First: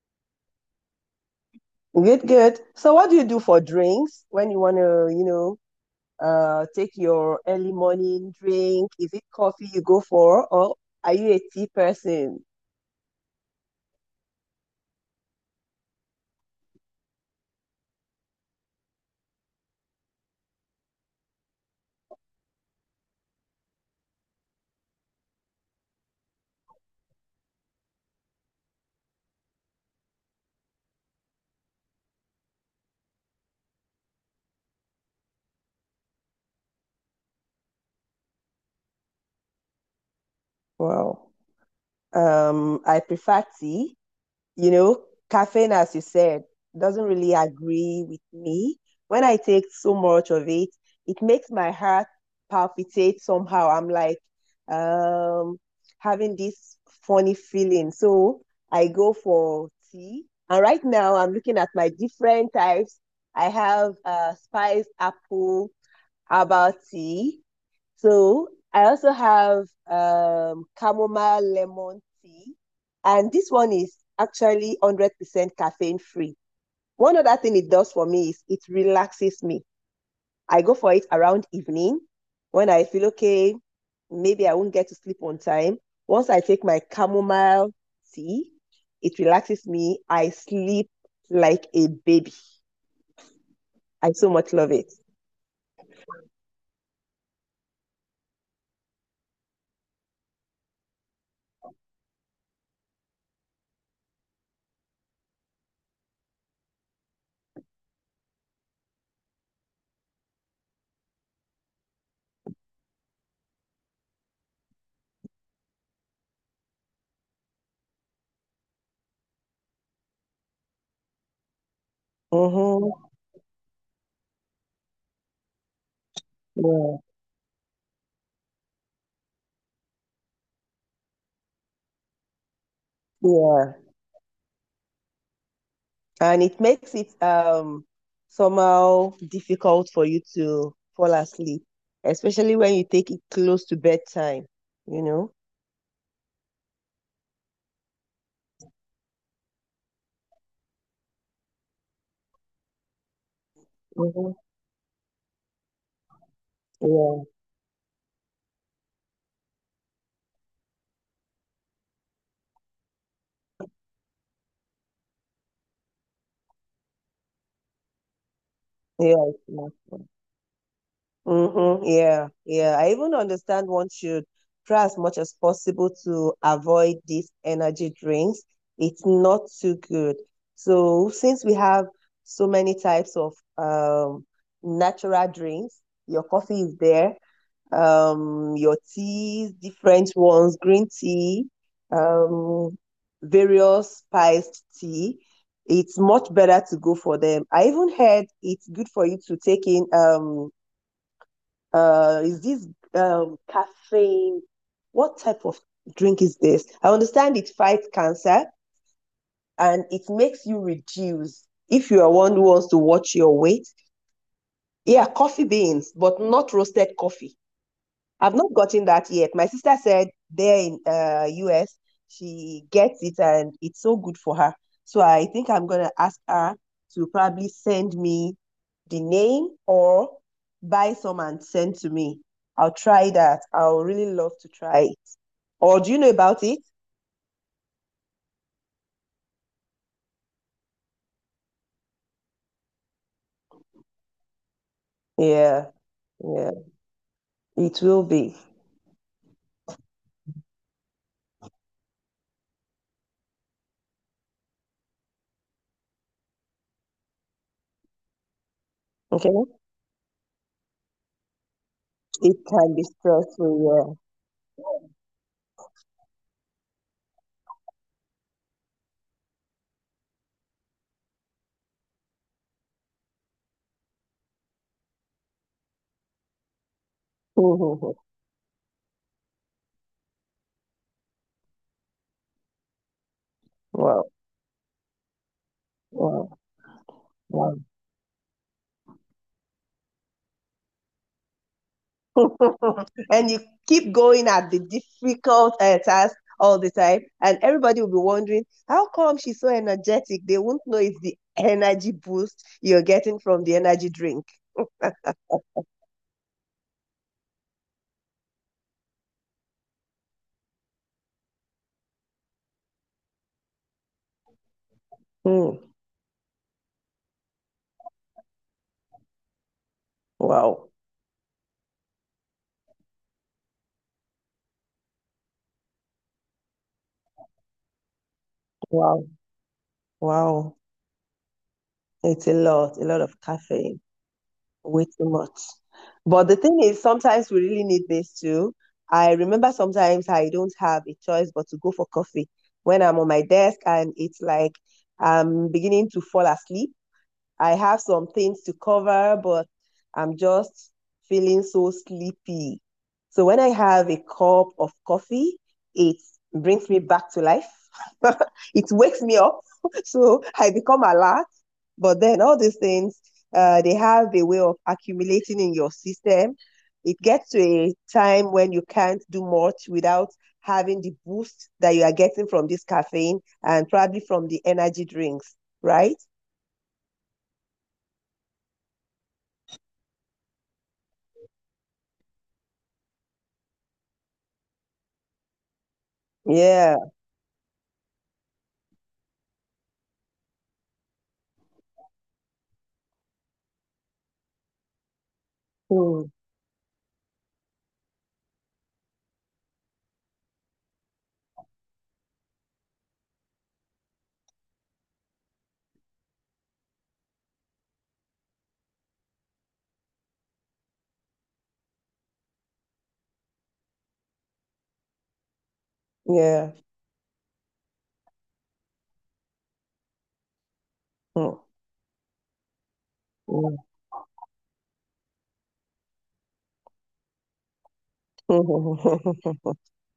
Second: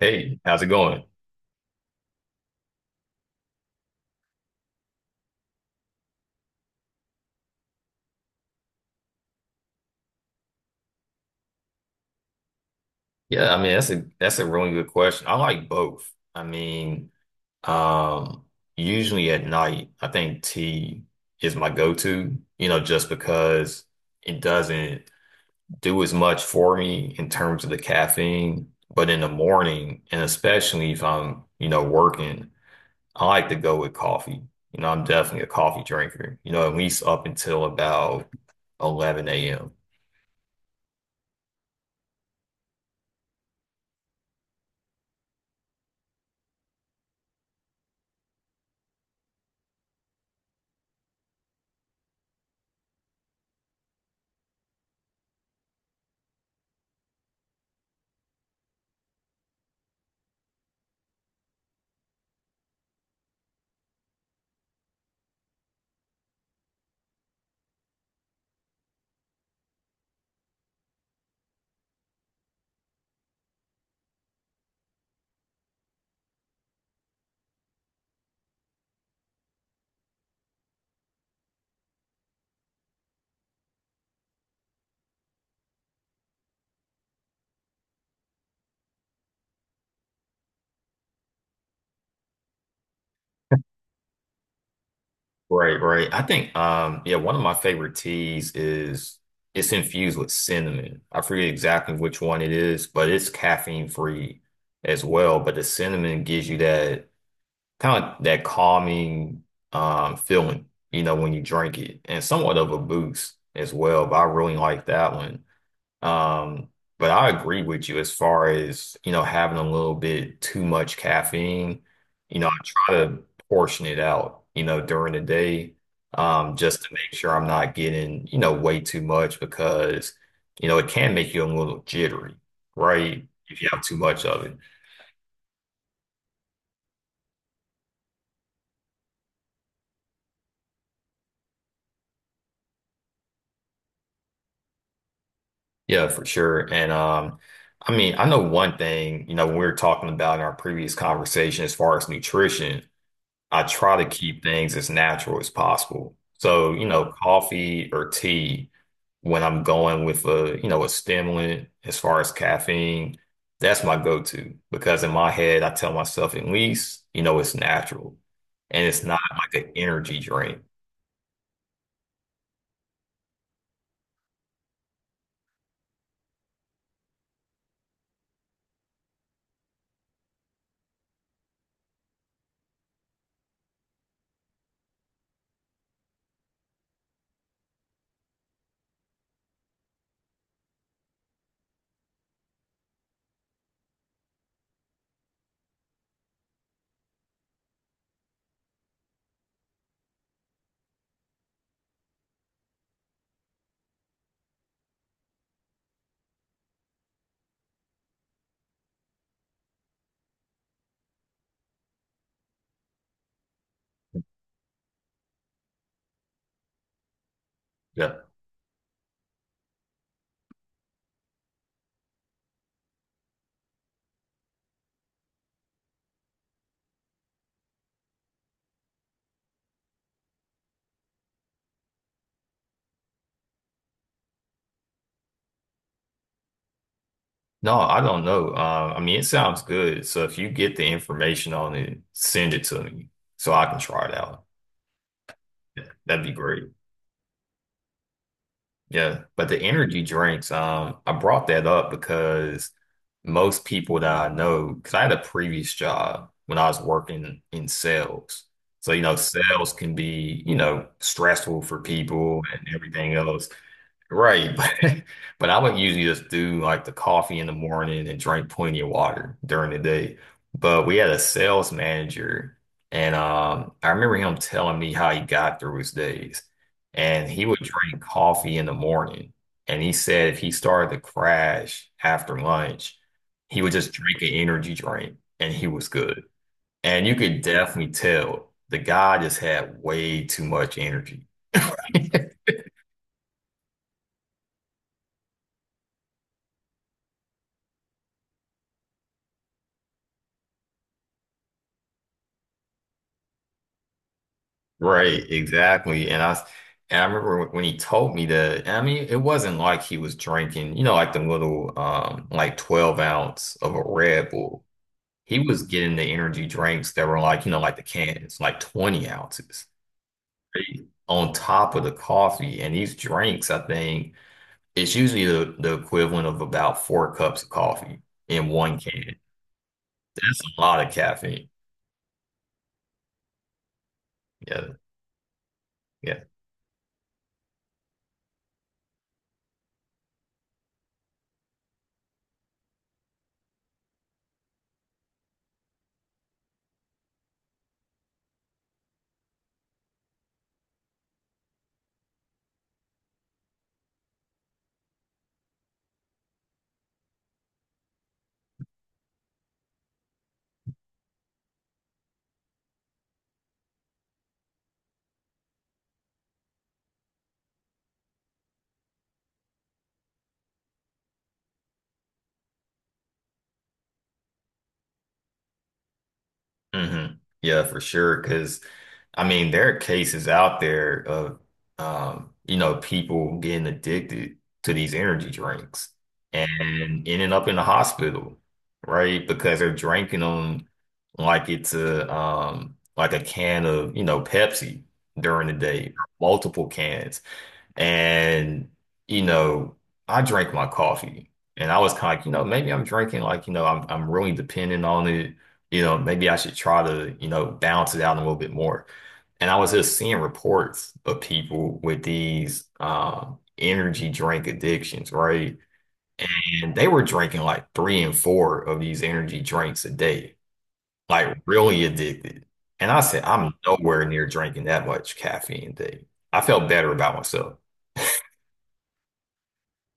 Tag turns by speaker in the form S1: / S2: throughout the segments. S1: Hey, how's it going?
S2: Good, good. So what do you do for drinks when you want to, take your early morning drink? Is it coffee you go for, or are you a tea person?
S1: Yeah, I mean that's a really good question. I like both. I mean, um, usually at night, I think tea is my go-to, you know, just because it doesn't do as much for me in terms of the caffeine. But in the morning, and especially if I'm, you know, working, I like to go with coffee. You know, I'm definitely a coffee drinker, you know, at least up until about 11 a.m.
S2: Wow. I prefer tea. you know, Caffeine, as you said, doesn't really agree with me. When I take so much of it, it makes my heart palpitate somehow. I'm like um, having this funny feeling. So I go for tea. And right now, I'm looking at my different types. I have spiced apple herbal tea. So I also have chamomile lemon tea, and this one is actually 100% caffeine free. One other thing it does for me is it relaxes me. I go for it around evening when I feel okay, maybe I won't get to sleep on time. Once I take my chamomile tea, it relaxes me. I sleep like a baby. I so much love it.
S1: Right, right. I think yeah, one of my favorite teas is it's infused with cinnamon. I forget exactly which one it is, but it's caffeine free as well. But the cinnamon gives you that kind of that calming feeling, you know, when you drink it and somewhat of a boost as well. But I really like that one. Um, but I agree with you as far as, you know, having a little bit too much caffeine. You know, I try
S2: Mm-hmm.
S1: to portion it out, you know, during the day, just to
S2: Yeah,
S1: make sure I'm not getting, you know, way too much because, you know, it can make you a little jittery, right? If you
S2: yeah.
S1: have too much of it.
S2: And it makes it somehow difficult for you to fall asleep, especially when you take it close to bedtime, you know?
S1: Yeah, for sure. And I mean, I know one thing, you know, when we were talking about in our previous conversation as far as nutrition. I try to
S2: Mm-hmm.
S1: keep things as natural as possible. So, you know,
S2: Yeah,
S1: coffee or tea, when I'm going with a, you know, a stimulant as far as caffeine, that's my go-to because in my head, I tell myself at least, you know, it's natural and it's
S2: yeah.
S1: not
S2: It's
S1: like an
S2: not-
S1: energy drink.
S2: Mm-hmm. Yeah, yeah. I even understand one should try as much as possible to avoid these energy drinks. It's not too good. So since we have so many types of natural drinks, your coffee is there, your teas, different ones, green tea, um, various spiced tea. It's much better to go for them. I even heard it's good for you to take in is this caffeine? What type of drink is this? I understand it fights cancer and it makes you reduce. If you are one who wants to watch your weight, yeah, coffee beans, but not roasted coffee.
S1: Yeah.
S2: I've not gotten that yet. My sister said there in US, she gets it and it's so good for her. So I think I'm gonna ask her to probably send me the name or buy some and send to me. I'll try that. I'll really love to try it. Or do you know about it?
S1: No, I don't know. I mean, it sounds good. So if you get the information on it, send it to me so I can try it out.
S2: Yeah,
S1: Yeah, that'd be
S2: yeah,
S1: great.
S2: it will be.
S1: Yeah, but the energy drinks, I brought that up because most people that I know, because I had a previous job when I was working in sales. So, you know,
S2: Okay,
S1: sales can be, you know, stressful for
S2: it
S1: people and
S2: can be
S1: everything else.
S2: stressful.
S1: Right, but I would usually just do like the coffee in the morning and drink plenty of water during the day. But we had a sales manager, and I remember him telling me how he got through his days. And he would
S2: Yeah.
S1: drink coffee in the morning, and he said if he started to crash after lunch, he would just
S2: Wow,
S1: drink an energy drink, and he was good.
S2: wow,
S1: And you could
S2: wow.
S1: definitely tell the guy just had way too much energy.
S2: And you keep going at the difficult task all the time, and everybody will be wondering how come she's so energetic. They won't know it's the energy boost you're getting from the energy drink.
S1: Right, exactly. And I remember when he told me that, I mean, it wasn't like he was drinking, you know, like the little like 12 ounce of a Red Bull. He was
S2: Hmm.
S1: getting the energy drinks that were like, you know, like the cans, like 20 ounces
S2: Wow,
S1: right, on top of the coffee. And these drinks, I think, it's usually the equivalent of about four cups of coffee in one
S2: wow,
S1: can. That's
S2: wow!
S1: a lot of caffeine.
S2: It's a lot of caffeine,
S1: Yeah,
S2: way too much.
S1: yeah.
S2: But the thing is, sometimes we really need this too. I remember sometimes I don't have a choice but to go for coffee when I'm on my desk and it's like I'm beginning to fall asleep. I have some things to cover, but I'm just feeling so sleepy. So when I have a cup of coffee, it brings me back to life. It wakes me up. So I become alert. But then all these things, they have a way of accumulating in your system. It gets to a time when you can't do much without having the boost that you are getting from this caffeine and probably from the energy drinks, right?
S1: hmm Yeah, for sure. Because I mean, there are cases out there of you know, people getting addicted to these energy drinks
S2: Yeah.
S1: and ending up in the hospital, right? Because they're drinking them like it's a like a can of, you know, Pepsi during the day,
S2: Mm,
S1: multiple cans. And, you know, I drank my coffee and I was kind of, you know, maybe I'm drinking like, you know, I'm really dependent on it. You know, maybe I should try to, you know, balance it out a little bit more. And I was just seeing reports of people with these energy drink addictions, right?
S2: yeah.
S1: And they were drinking like three and four of these energy drinks a day, like
S2: Mm,
S1: really addicted. And I said, I'm
S2: mm.
S1: nowhere near drinking that much caffeine a day. I felt better about myself.
S2: Mm,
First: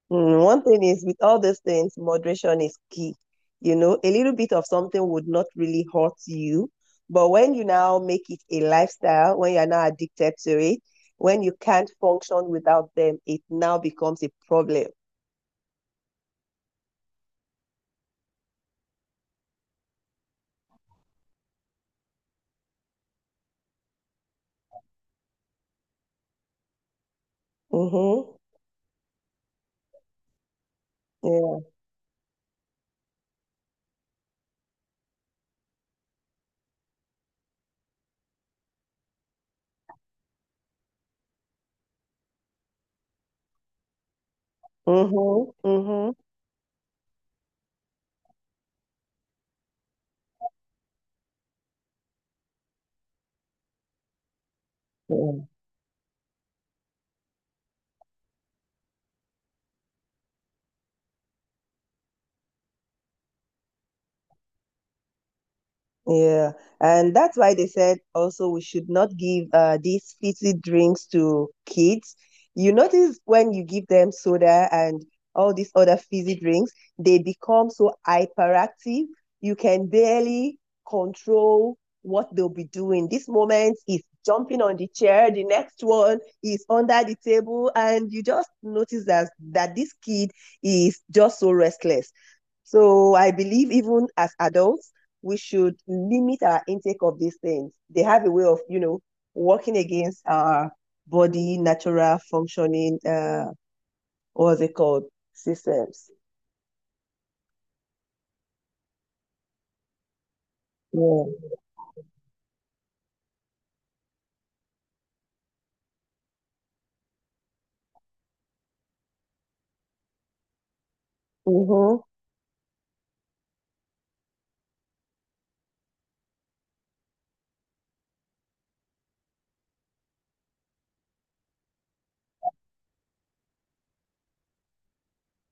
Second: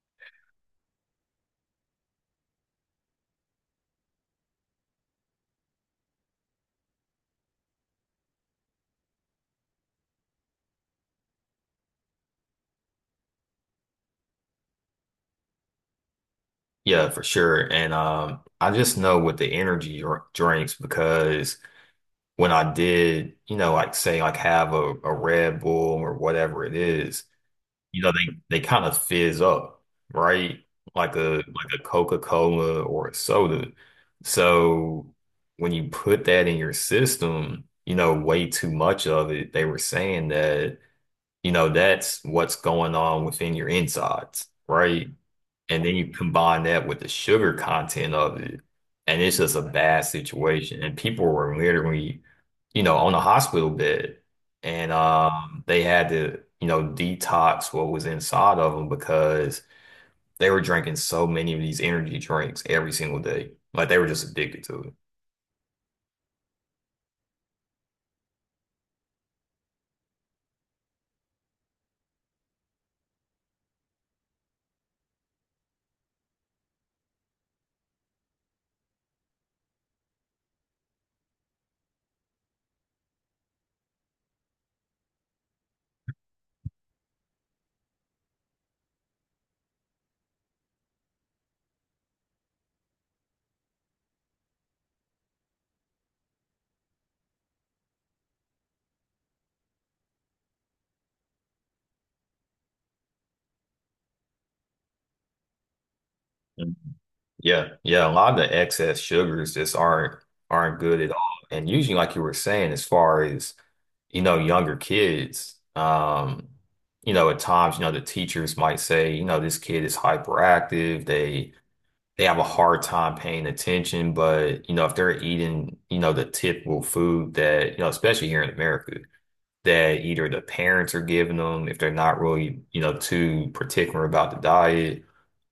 S2: mm, one thing is with all these things, moderation is key. You know, a little bit of something would not really hurt you, but when you now make it a lifestyle, when you're now addicted to it, when you can't function without them, it now becomes a problem.
S1: Yeah, for sure. And I just know with the energy drinks because when I did, you know, like say like have a Red Bull or whatever it is, you know,
S2: Mm-hmm.
S1: they kind of fizz up, right?
S2: Yeah.
S1: Like a Coca-Cola or a soda. So when you put that in your system, you know, way too much of it, they were saying that, you know, that's what's going on within your insides, right?
S2: Mm-hmm.
S1: And then you
S2: Mm-hmm.
S1: combine that with the sugar content of it, and it's just a bad situation. And people were literally, you know, on a hospital bed, and they had to, you know, detox what was inside of them because they were drinking so many of these energy drinks every single day. Like they were just addicted to it.
S2: Yeah, and that's why they said also we should not give these fizzy drinks to kids. You notice when you give them soda and all these other fizzy drinks, they become so hyperactive. You can barely control what they'll be doing. This moment is jumping on the chair, the next one is under the table, and you just notice that this kid is just so restless. So I believe even as adults, we should limit our intake of these things. They have a way of, you know, working against our body natural functioning, what's it called, systems.
S1: Mhm. Yeah, yeah, a lot of the excess sugars just aren't good at
S2: Yeah.
S1: all. And usually, like you were saying, as far as you know, younger kids, you know, at times, you know, the teachers might say, you know, this kid is hyperactive. They
S2: Mm-hmm.
S1: they have a hard time paying attention, but you know, if they're eating, you know, the typical food that, you know, especially here in America, that either the parents are giving them, if they're not really, you know, too particular about the diet,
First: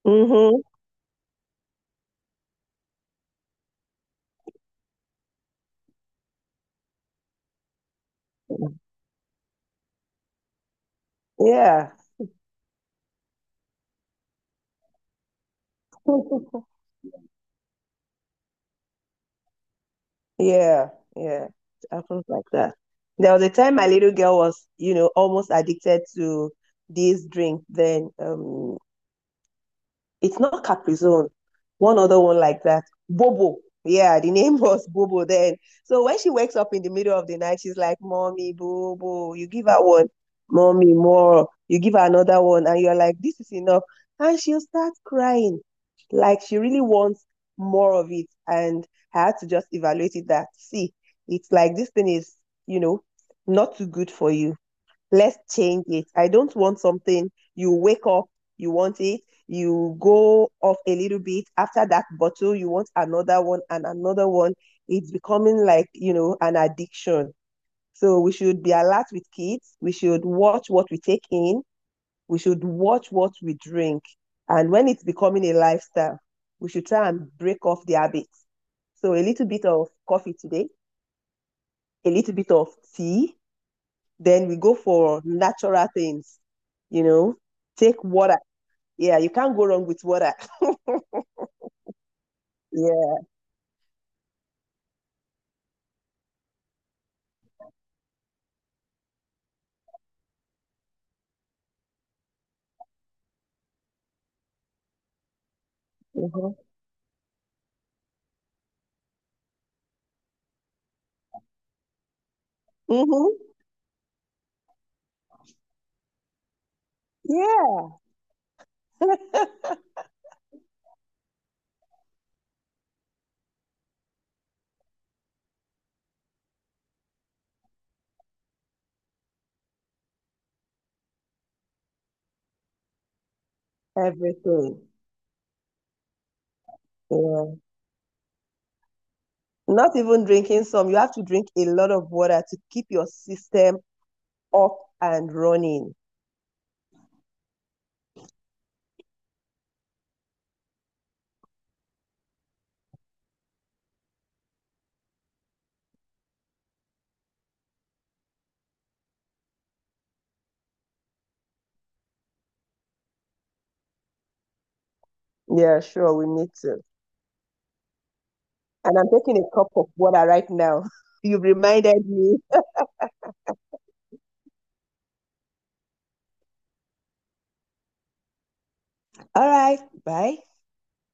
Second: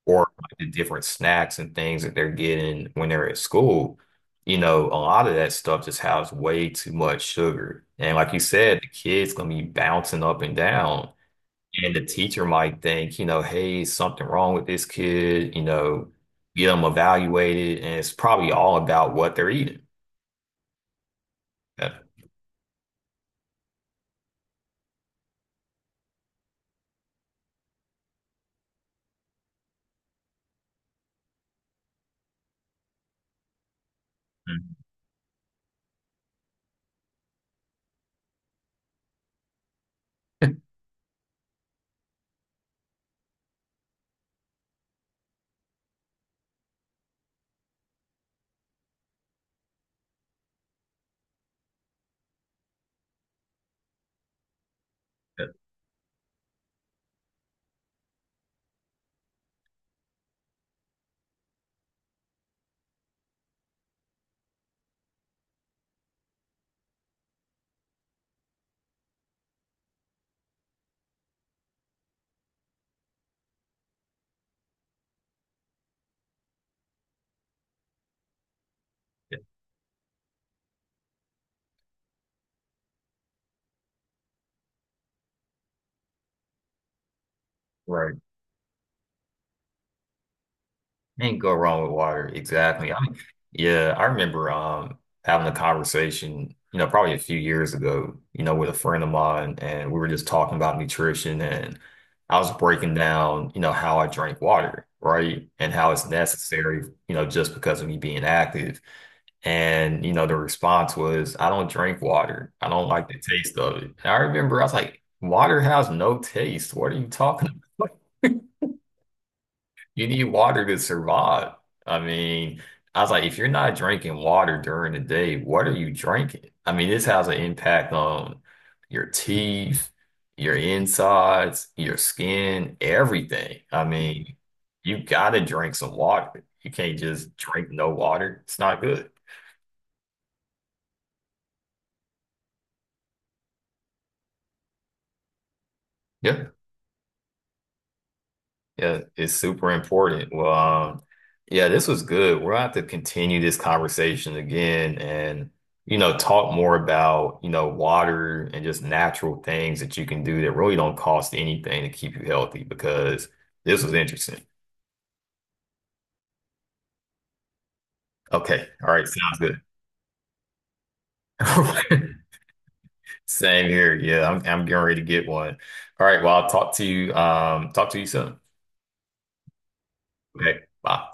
S1: or like,
S2: Mm-hmm.
S1: the different snacks and things that they're getting when they're at school, you know, a lot of that stuff just has way too much sugar. And like you said, the kid's gonna be bouncing up and down.
S2: Yeah.
S1: And the teacher might think, you know, hey, something wrong with this kid, you know, get them evaluated. And it's probably all about what they're eating.
S2: Yeah. Yeah. It
S1: Yeah.
S2: happens like that. There was a time my little girl was, you know, almost addicted to this drink. Then, it's not Caprizone. One other one like that. Bobo. Yeah, the name
S1: Mhm.
S2: was Bobo then. So when she wakes up in the middle of the night, she's like, Mommy, Bobo. You give her one, Mommy, more. You give her another one, and you're like, this is enough. And she'll start crying. Like she really wants more of it. And I had to just evaluate it that, see, it's like this thing is, you know, not too good for you. Let's
S1: Yeah.
S2: change it. I don't want something you wake up, you want it, you go off a little bit. After that bottle, you want another one and another one. It's becoming like, you know, an addiction. So we should be alert with kids. We should watch what we take in. We should watch what we drink. And when it's becoming a lifestyle, we should try and break off the habits. So a
S1: Yeah.
S2: little bit of coffee today, a little bit of tea, then we go for natural things, you know, take
S1: Right.
S2: water. Yeah, you can't go wrong with water.
S1: Can't go wrong with water. Exactly. I mean,
S2: Yeah.
S1: yeah, I remember having a conversation, you know, probably a few years ago, you know, with a friend of mine, and we were just talking about nutrition and I was breaking down, you know, how I drink water, right? And how it's
S2: Mm-hmm.
S1: necessary, you know, just because of me being active. And, you know, the response was, I don't drink water. I don't like the
S2: Mm-hmm.
S1: taste of it. And I remember I was like, water has no taste. What are you talking about?
S2: Yeah.
S1: You need water to survive. I mean, I was like, if you're not drinking water during the day, what are you drinking? I mean, this has an impact on your teeth, your insides, your skin, everything. I mean,
S2: Everything.
S1: you gotta drink some water. You can't just
S2: Yeah.
S1: drink no water. It's not good.
S2: Not even drinking some. You have to drink a lot of water to keep your system up and running.
S1: Yeah. Yeah, it's super important. Well, yeah, this was good. We'll have to continue this conversation again and, you know, talk more about, you know, water and just natural things that you can do that really don't cost anything to keep you healthy because this was interesting.
S2: Yeah, sure, we need to.
S1: Okay. All
S2: And
S1: right.
S2: I'm taking
S1: Sounds
S2: a
S1: good.
S2: cup of water right now. You reminded me.
S1: Same here. Yeah, I'm getting ready to get one. All right. Well, I'll talk to you soon.
S2: All right, bye.
S1: Okay. Bye.